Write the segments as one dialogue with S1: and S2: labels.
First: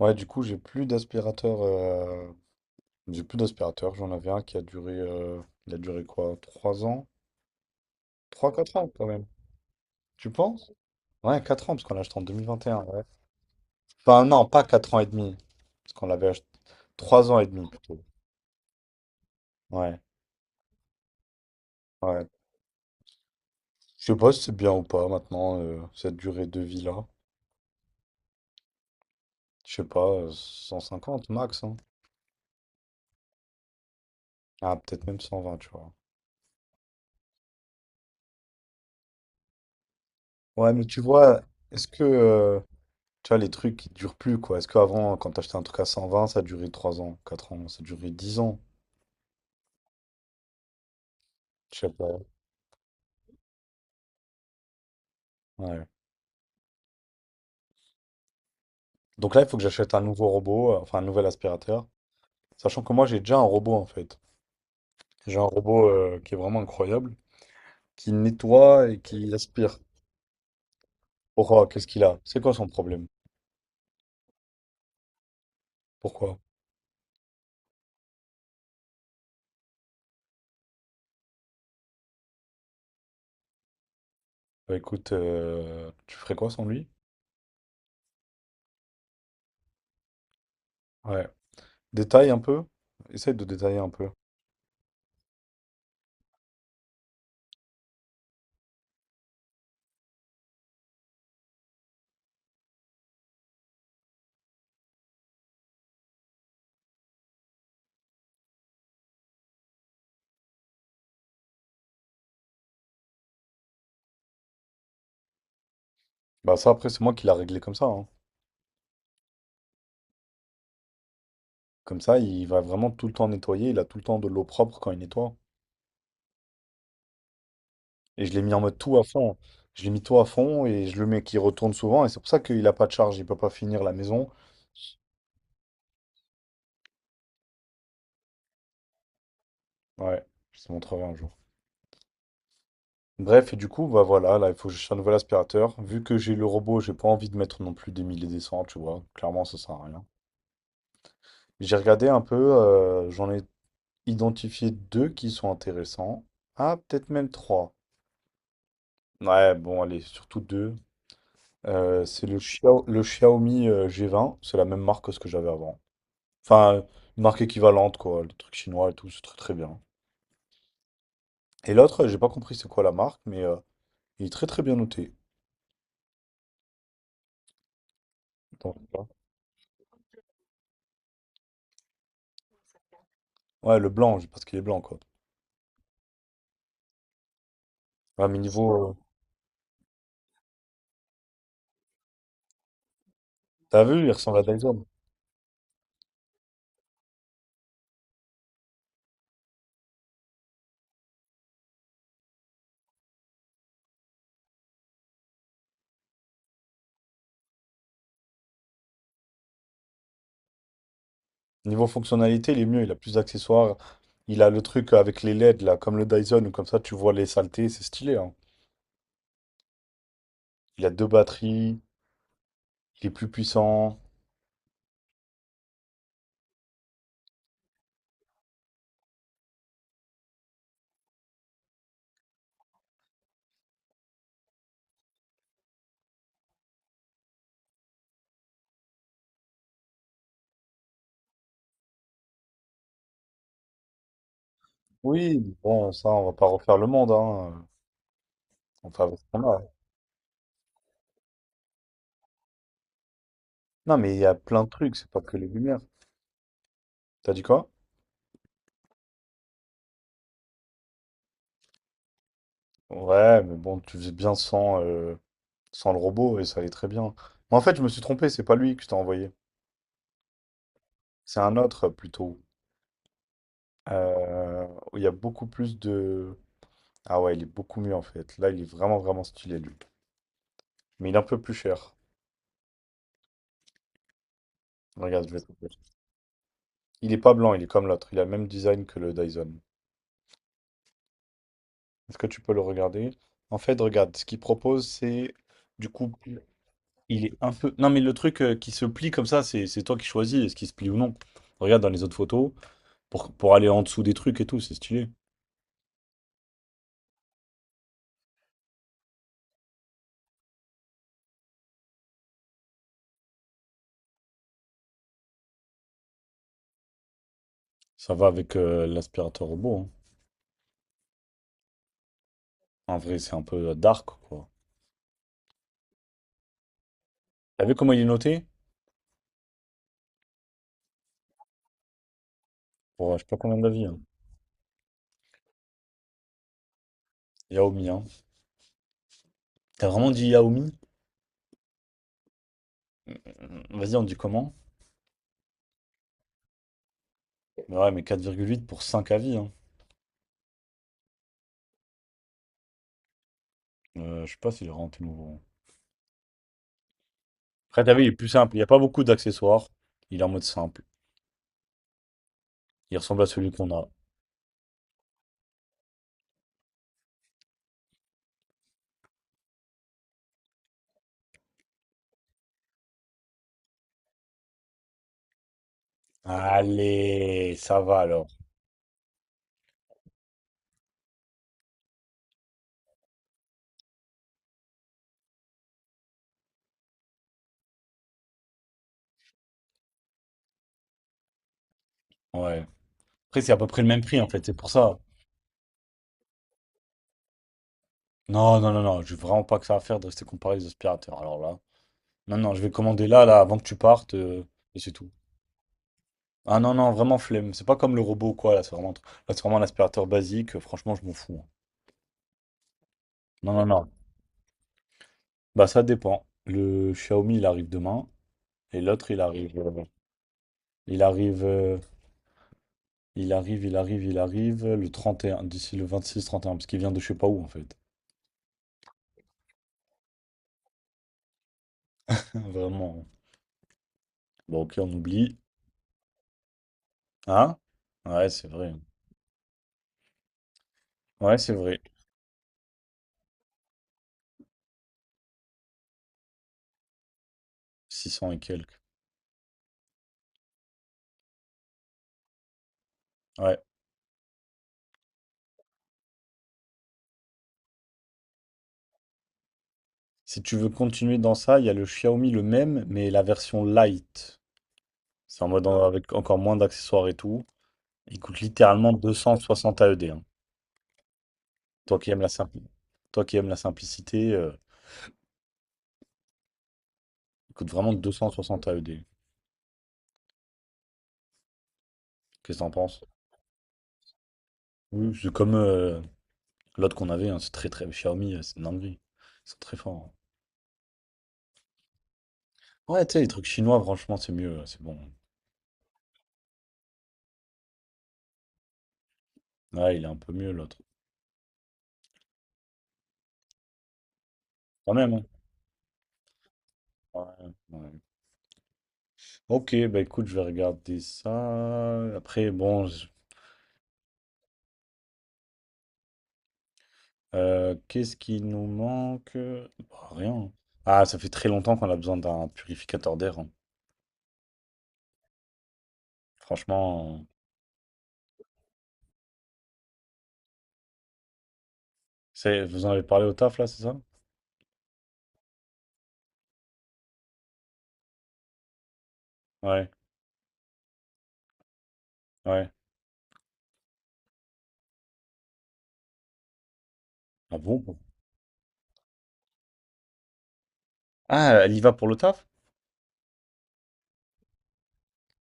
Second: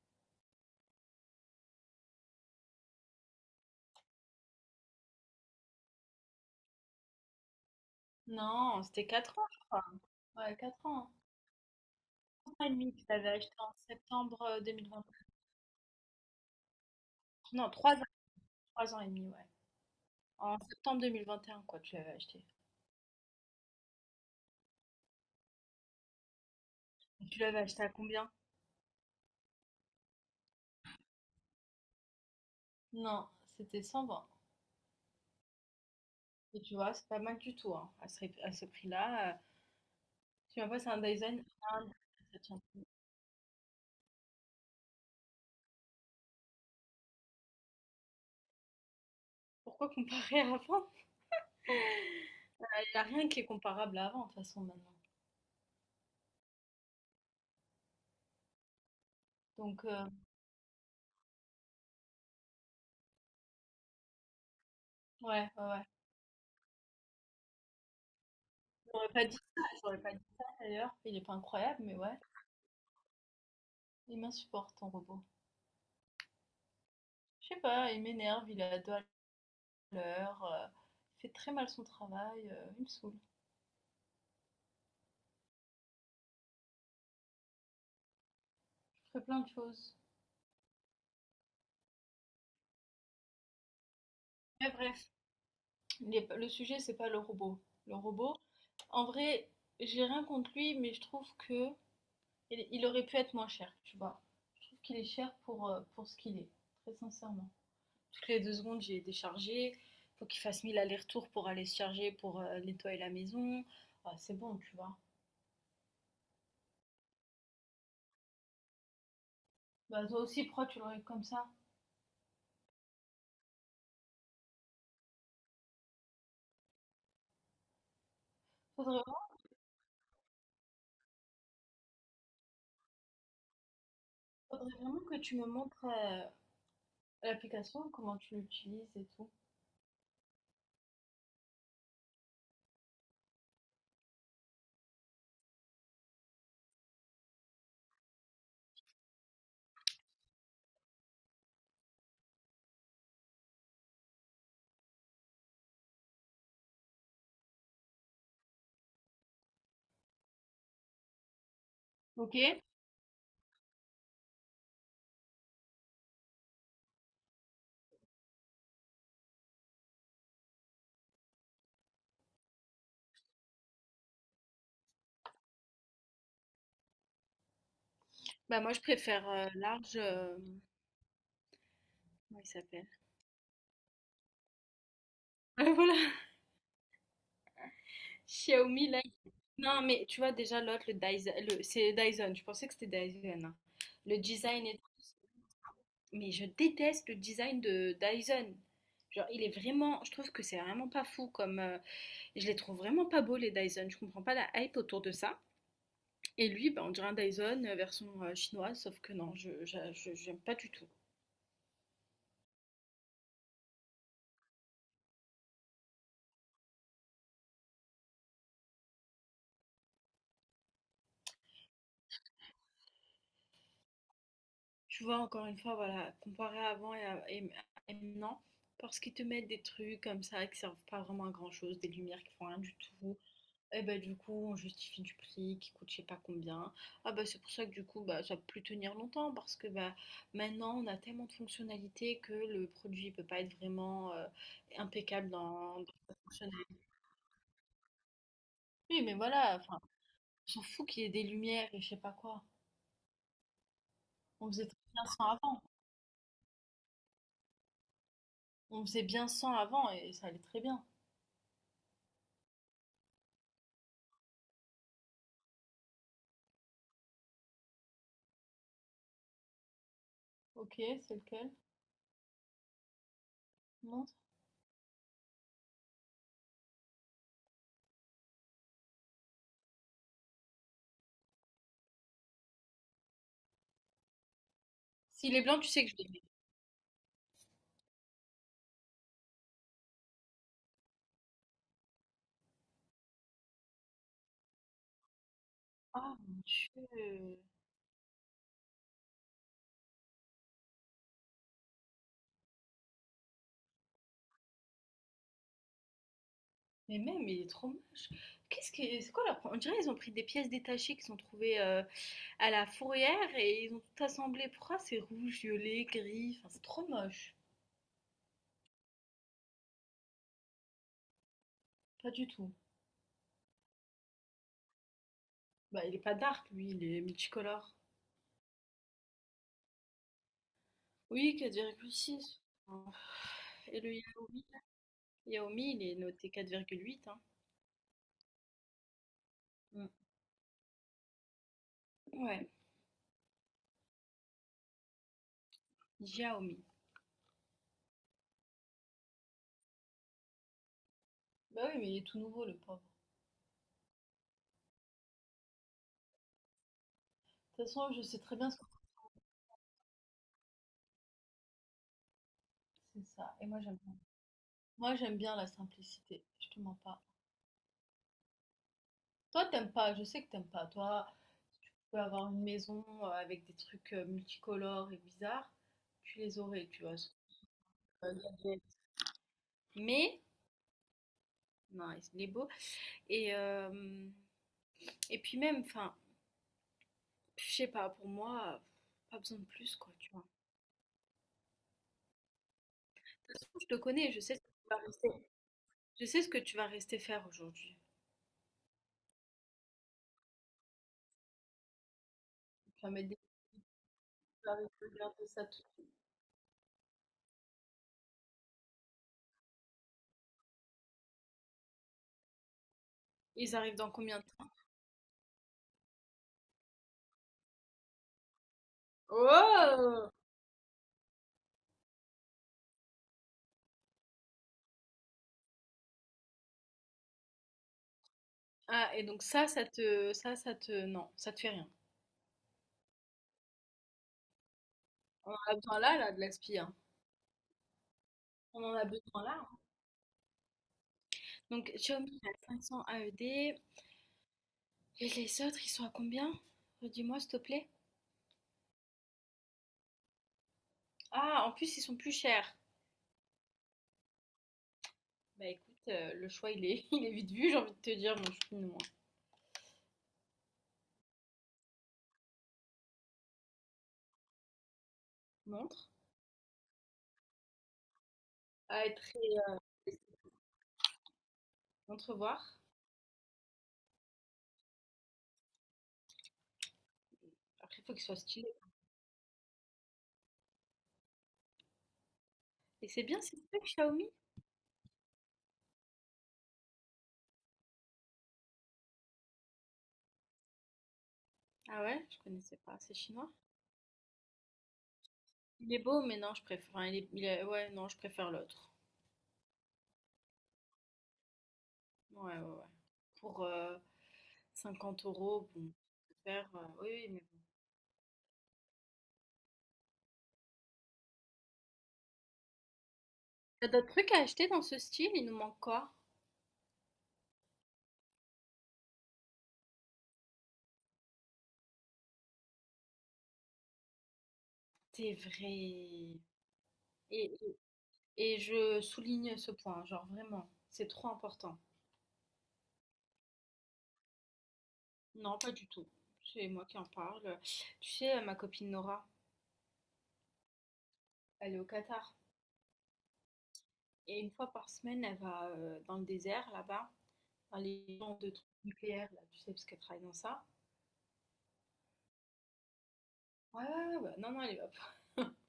S1: Ouais, du coup, j'ai plus d'aspirateur. J'ai plus d'aspirateur. J'en avais un qui a duré. Il a duré quoi? 3 ans? Trois quatre
S2: Non,
S1: ans
S2: c'était
S1: quand même.
S2: 4 ans, je crois.
S1: Tu
S2: Ouais,
S1: penses?
S2: 4 ans.
S1: Ouais, 4 ans, parce qu'on l'a acheté en
S2: 3 ans et
S1: 2021.
S2: demi que
S1: Ouais.
S2: tu avais acheté en
S1: Enfin,
S2: septembre
S1: non, pas 4 ans et
S2: 2021.
S1: demi. Parce qu'on l'avait acheté. 3 ans et demi
S2: Non,
S1: plutôt.
S2: 3 ans et demi, ouais.
S1: Ouais,
S2: En septembre 2021, quoi, tu l'avais
S1: ouais.
S2: acheté.
S1: Je sais pas si c'est bien ou pas maintenant, cette durée de vie-là.
S2: Et tu l'avais acheté à combien?
S1: Je sais pas, 150 max, hein.
S2: Non, c'était 120.
S1: Ah, peut-être même 120, tu vois.
S2: Et tu vois, c'est pas mal du tout, hein, à à ce prix-là. Tu
S1: Ouais,
S2: vois,
S1: mais
S2: c'est
S1: tu vois,
S2: Un
S1: est-ce
S2: Dyson,
S1: que.
S2: ça tient plus.
S1: Tu vois, les trucs qui durent plus, quoi. Est-ce qu'avant, quand t'achetais un truc à 120, ça durait 3 ans, 4 ans, ça durait 10 ans?
S2: Pourquoi comparer à avant?
S1: Je sais pas.
S2: Il n'y a rien qui est comparable à avant, de toute façon, maintenant.
S1: Ouais. Donc là, il faut que
S2: Donc,
S1: j'achète un nouveau robot, enfin un nouvel aspirateur. Sachant que moi, j'ai déjà un robot, en fait. J'ai un
S2: ouais, ouais, ouais.
S1: robot qui est vraiment incroyable, qui nettoie et
S2: J'aurais pas
S1: qui
S2: dit ça,
S1: aspire.
S2: j'aurais pas dit ça, d'ailleurs. Il est pas
S1: Pourquoi?
S2: incroyable,
S1: Qu'est-ce
S2: mais
S1: qu'il
S2: ouais.
S1: a? C'est quoi son problème?
S2: Il m'insupporte, ton robot.
S1: Pourquoi?
S2: Je sais pas, il m'énerve, il est à deux à l'heure, il fait très mal son travail, il me saoule.
S1: Bah écoute, tu ferais quoi sans lui?
S2: Je ferais plein de choses.
S1: Ouais. Détaille un peu. Essaye de détailler un peu.
S2: Mais bref, le sujet, c'est pas le robot. Le robot, en vrai, j'ai rien contre lui, mais je trouve que il aurait pu être moins cher, tu vois. Je trouve qu'il est cher pour ce qu'il est, très sincèrement. Toutes les 2 secondes, j'ai déchargé. Faut qu'il fasse mille allers-retours pour aller se charger, pour nettoyer la maison. Bah, c'est bon, tu vois.
S1: Bah ça, après, c'est moi qui l'a réglé comme ça, hein.
S2: Bah, toi aussi, pourquoi tu l'aurais comme ça?
S1: Comme ça, il va vraiment tout le temps nettoyer, il a tout le temps de l'eau propre quand il nettoie. Et je l'ai mis en mode tout à
S2: Faudrait,
S1: fond. Je l'ai mis tout à fond et je le mets qui retourne souvent. Et c'est pour ça qu'il a pas de charge, il peut pas finir la maison.
S2: faudrait vraiment que tu me montres l'application, comment tu l'utilises et tout.
S1: Ouais, je te montrerai un jour. Bref, et du coup, bah voilà, là, il faut que j'achète un nouvel aspirateur. Vu que j'ai le robot, j'ai pas envie de mettre non plus des mille et des cents, tu vois. Clairement, ça sert à rien. J'ai regardé un peu, j'en ai identifié deux qui sont intéressants. Ah, peut-être même trois. Ouais, bon, allez, surtout deux. C'est
S2: Ok.
S1: le Xiaomi G20, c'est la même marque que ce que j'avais avant. Enfin, une marque équivalente, quoi, les trucs chinois et tout, c'est très très bien. Et l'autre, j'ai pas compris c'est quoi la marque, mais il est très très bien noté.
S2: Bah moi
S1: Donc,
S2: je
S1: voilà.
S2: préfère large. Comment il s'appelle?
S1: Ouais, le blanc, parce qu'il est blanc, quoi.
S2: Voilà.
S1: Ouais, mais
S2: Xiaomi
S1: niveau,
S2: là. Non mais tu vois déjà l'autre le Dyson, c'est Dyson. Je pensais que c'était Dyson, hein.
S1: t'as vu, il
S2: Le
S1: ressemble à
S2: design et
S1: Dyson.
S2: tout. Mais je déteste le design de Dyson. Genre il est vraiment, je trouve que c'est vraiment pas fou comme. Je les trouve vraiment pas beaux les Dyson. Je comprends pas la hype autour de ça. Et lui, bah, on dirait un Dyson version chinoise, sauf que non, j'aime pas du tout.
S1: Niveau fonctionnalité, il est mieux, il a plus d'accessoires. Il a le truc avec les LED, là, comme le Dyson, ou comme ça, tu vois les saletés, c'est stylé, hein. Il a deux batteries, il est plus puissant.
S2: Tu vois, encore une fois, voilà, comparé à avant et maintenant, parce qu'ils te mettent des trucs comme ça qui servent pas vraiment à grand-chose, des lumières qui font rien du tout, et ben du coup, on justifie du prix qui coûte je sais pas combien. Ah bah c'est pour ça que du coup, bah ça peut plus tenir longtemps parce que bah maintenant, on a tellement de fonctionnalités que le produit peut pas être vraiment impeccable
S1: Oui,
S2: dans
S1: bon, ça,
S2: sa
S1: on va pas refaire
S2: fonctionnalité.
S1: le monde, hein. On
S2: Oui,
S1: fait
S2: mais
S1: avec ce qu'on
S2: voilà,
S1: a.
S2: enfin, on s'en fout qu'il y ait des lumières et je sais pas quoi.
S1: Non, mais il y a
S2: On
S1: plein
S2: faisait
S1: de
S2: très
S1: trucs,
S2: bien
S1: c'est pas
S2: sans
S1: que les
S2: avant.
S1: lumières. T'as dit quoi?
S2: On faisait bien sans avant et ça allait très bien.
S1: Ouais, mais bon, tu faisais bien sans le robot et ça allait très bien. Mais en fait, je me suis trompé, c'est pas lui que je t'ai envoyé.
S2: Ok, c'est
S1: C'est
S2: lequel?
S1: un autre, plutôt.
S2: Montre.
S1: Euh, il y a beaucoup plus de... Ah ouais, il est beaucoup mieux en fait. Là, il est vraiment, vraiment stylé, lui. Mais il est un peu plus cher. Regarde, je
S2: S'il
S1: vais
S2: est
S1: te
S2: blanc,
S1: dire.
S2: tu sais que je l'aime.
S1: Il est pas blanc, il est comme l'autre. Il a le même design que le Dyson. Est-ce que tu peux le regarder? En fait, regarde, ce qu'il propose, c'est... Du coup,
S2: Ah mon
S1: il est
S2: Dieu.
S1: un peu... Non, mais le truc qui se plie comme ça, c'est toi qui choisis, est-ce qu'il se plie ou non. Regarde dans les autres photos. Pour aller en dessous des trucs et tout, c'est stylé.
S2: Mais même, il est trop moche. Qu'est-ce que c'est quoi leur... On dirait qu'ils ont pris des pièces détachées qui sont trouvées à la fourrière et ils ont tout assemblé. Pourquoi c'est rouge, violet, gris? Enfin, c'est trop moche.
S1: Ça va avec l'aspirateur robot,
S2: Pas du tout.
S1: hein. En vrai, c'est un peu dark, quoi.
S2: Bah, il est pas dark, lui, il est
S1: T'as
S2: multicolore.
S1: vu comment il est noté?
S2: Oui, 4,6.
S1: Pour je sais pas combien
S2: Et
S1: d'avis,
S2: le
S1: hein.
S2: Yaomi? Yaomi, il est noté 4,8, hein.
S1: Yaomi, hein.
S2: Mm.
S1: T'as vraiment dit Yaomi?
S2: Ouais,
S1: Vas-y, on dit comment?
S2: Xiaomi.
S1: Mais ouais, mais 4,8 pour 5 avis, hein.
S2: Bah oui, mais il est tout nouveau, le pauvre.
S1: Je sais pas s'il est rentré nouveau.
S2: De toute
S1: Après,
S2: façon,
S1: t'as vu,
S2: je
S1: il est
S2: sais
S1: plus
S2: très bien
S1: simple.
S2: ce
S1: Il n'y
S2: que
S1: a pas beaucoup d'accessoires. Il est en mode simple. Il
S2: c'est
S1: ressemble à
S2: ça.
S1: celui qu'on a.
S2: Moi, j'aime bien la simplicité, je te mens pas. Toi, t'aimes pas, je sais que t'aimes pas. Toi, si tu peux avoir une maison avec des trucs multicolores et bizarres, tu les aurais, tu vois.
S1: Allez, ça va
S2: Euh,
S1: alors.
S2: Mais, non, il est beau. Et, euh, et puis même, enfin, je sais pas, pour moi, pas besoin de plus, quoi, tu vois.
S1: Ouais.
S2: De
S1: Après,
S2: toute façon,
S1: c'est à
S2: je
S1: peu
S2: te
S1: près le même
S2: connais,
S1: prix en fait, c'est pour ça.
S2: je sais ce que tu vas rester faire aujourd'hui.
S1: Non, non, non, non, j'ai vraiment pas que ça à faire de rester comparé aux aspirateurs. Alors là, non, non, je vais
S2: Tu vas
S1: commander
S2: mettre des
S1: là, là, avant que tu partes,
S2: Tu vas
S1: et c'est tout.
S2: regarder ça tout de suite.
S1: Ah non, non, vraiment flemme. C'est pas comme le robot ou quoi, là, c'est vraiment un aspirateur basique. Franchement, je m'en fous, hein. Non,
S2: Ils
S1: non,
S2: arrivent
S1: non.
S2: dans combien de temps?
S1: Bah ça dépend. Le Xiaomi il arrive demain et l'autre
S2: Oh!
S1: il arrive euh, il arrive le 31 d'ici le 26 31 parce qu'il vient de je sais pas où en fait.
S2: Ah, et donc non, ça te fait rien.
S1: Vraiment. Bon OK, on
S2: On
S1: oublie.
S2: en a besoin là, là, de la hein.
S1: Hein? Ouais, c'est
S2: On
S1: vrai.
S2: en a besoin là, hein.
S1: Ouais, c'est
S2: Donc
S1: vrai.
S2: Xiaomi à 500 AED. Et les autres, ils sont à combien? Redis-moi, s'il te plaît.
S1: Six cents et quelques.
S2: Ah, en plus, ils sont plus chers.
S1: Ouais.
S2: Bah écoute, le choix, il est, il est vite vu, j'ai envie de te dire. Bon, je suis une moi.
S1: Si tu veux continuer dans ça, il y a le Xiaomi le même mais la version light. C'est en mode
S2: Montre.
S1: avec encore moins d'accessoires et tout. Il coûte
S2: À
S1: littéralement
S2: être
S1: 260 AED, hein. Toi qui aimes la
S2: entrevoir.
S1: simpli- Toi qui aimes la simplicité, il coûte
S2: Après, il
S1: vraiment
S2: faut qu'il soit stylé.
S1: 260 AED. Qu'est-ce que t'en
S2: Et
S1: penses?
S2: c'est bien, c'est que Xiaomi.
S1: Oui, c'est comme l'autre qu'on avait, hein, c'est très très. Xiaomi, c'est une dinguerie. Ils sont très forts.
S2: Ah ouais, je connaissais pas.
S1: Hein.
S2: C'est
S1: Ouais, tu sais, les
S2: chinois.
S1: trucs chinois, franchement, c'est mieux, c'est bon.
S2: Il est beau, mais non, je préfère, enfin, ouais, non, je préfère l'autre.
S1: Ouais, il est un peu mieux l'autre.
S2: Ouais, ouais, ouais. Pour,
S1: Quand
S2: 50
S1: même, hein.
S2: euros, bon, ça peut faire, oui, oui, mais
S1: Ouais,
S2: bon.
S1: ouais. Ok, bah écoute, je vais regarder ça. Après, bon,
S2: T'as d'autres trucs à acheter dans ce style? Il nous manque quoi?
S1: qu'est-ce qui nous manque? Bah, rien, hein. Ah, ça fait très longtemps qu'on a besoin d'un purificateur d'air, hein.
S2: C'est vrai.
S1: Franchement,
S2: Et, et je souligne ce point, genre vraiment, c'est trop important.
S1: c'est... Vous en avez parlé au taf là, c'est ça?
S2: Non, pas du tout. C'est moi qui en parle. Tu sais, ma copine Nora,
S1: Ouais,
S2: elle est au Qatar.
S1: ouais.
S2: Et 1 fois par semaine, elle va dans le désert, là-bas,
S1: Ah
S2: dans
S1: bon?
S2: les gens de trucs nucléaires, là, tu sais, parce qu'elle travaille dans ça.
S1: Ah, elle y va pour le taf?
S2: Ouais, ouais, ouais, ouais. Non, non, elle y va pour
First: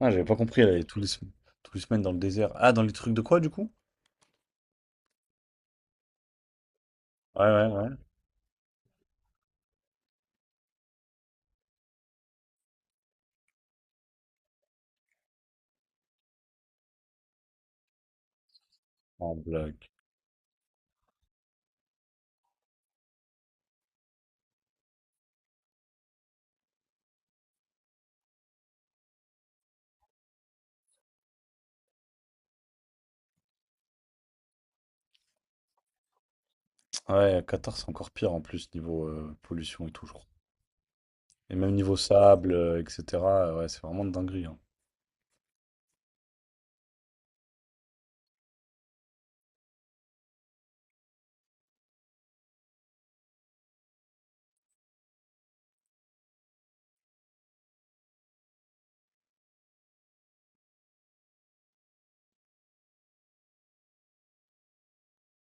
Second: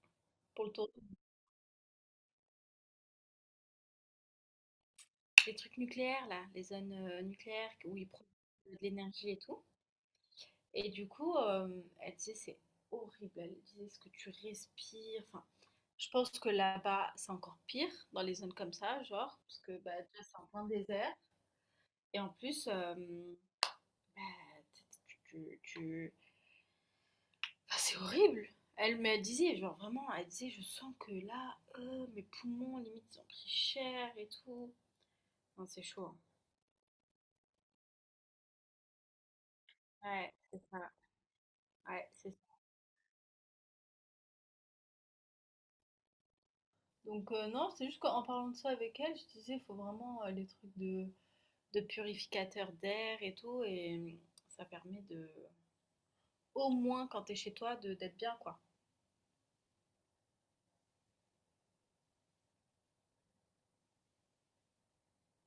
S1: Ah, j'avais pas compris,
S2: pour
S1: elle
S2: le
S1: allait
S2: tour.
S1: tous les semaines dans le désert. Ah, dans les trucs de quoi, du coup?
S2: Les trucs nucléaires, là, les zones
S1: Ouais, ouais,
S2: nucléaires
S1: ouais.
S2: où ils produisent de l'énergie et tout. Et du coup, elle disait c'est horrible. Elle disait ce que tu respires. Enfin, je pense que là-bas, c'est encore pire dans les zones comme ça,
S1: En
S2: genre, parce que
S1: blague.
S2: bah, déjà, c'est en plein désert. Et en plus, bah, tu, tu- tu- enfin, c'est horrible. Elle me disait, genre vraiment, elle disait, je sens que là, mes poumons, limite, ils ont pris cher et tout. Non, c'est chaud, hein.
S1: Ouais, à Qatar, c'est encore pire en plus, niveau pollution et tout, je crois.
S2: Ouais, c'est ça.
S1: Et même niveau
S2: Ouais, c'est
S1: sable,
S2: ça.
S1: etc. Ouais, c'est vraiment de dinguerie, hein.
S2: Donc, non, c'est juste qu'en parlant de ça avec elle, je disais, il faut vraiment les trucs de purificateur d'air et tout. Et ça permet de, au moins quand t'es chez toi, de d'être bien, quoi.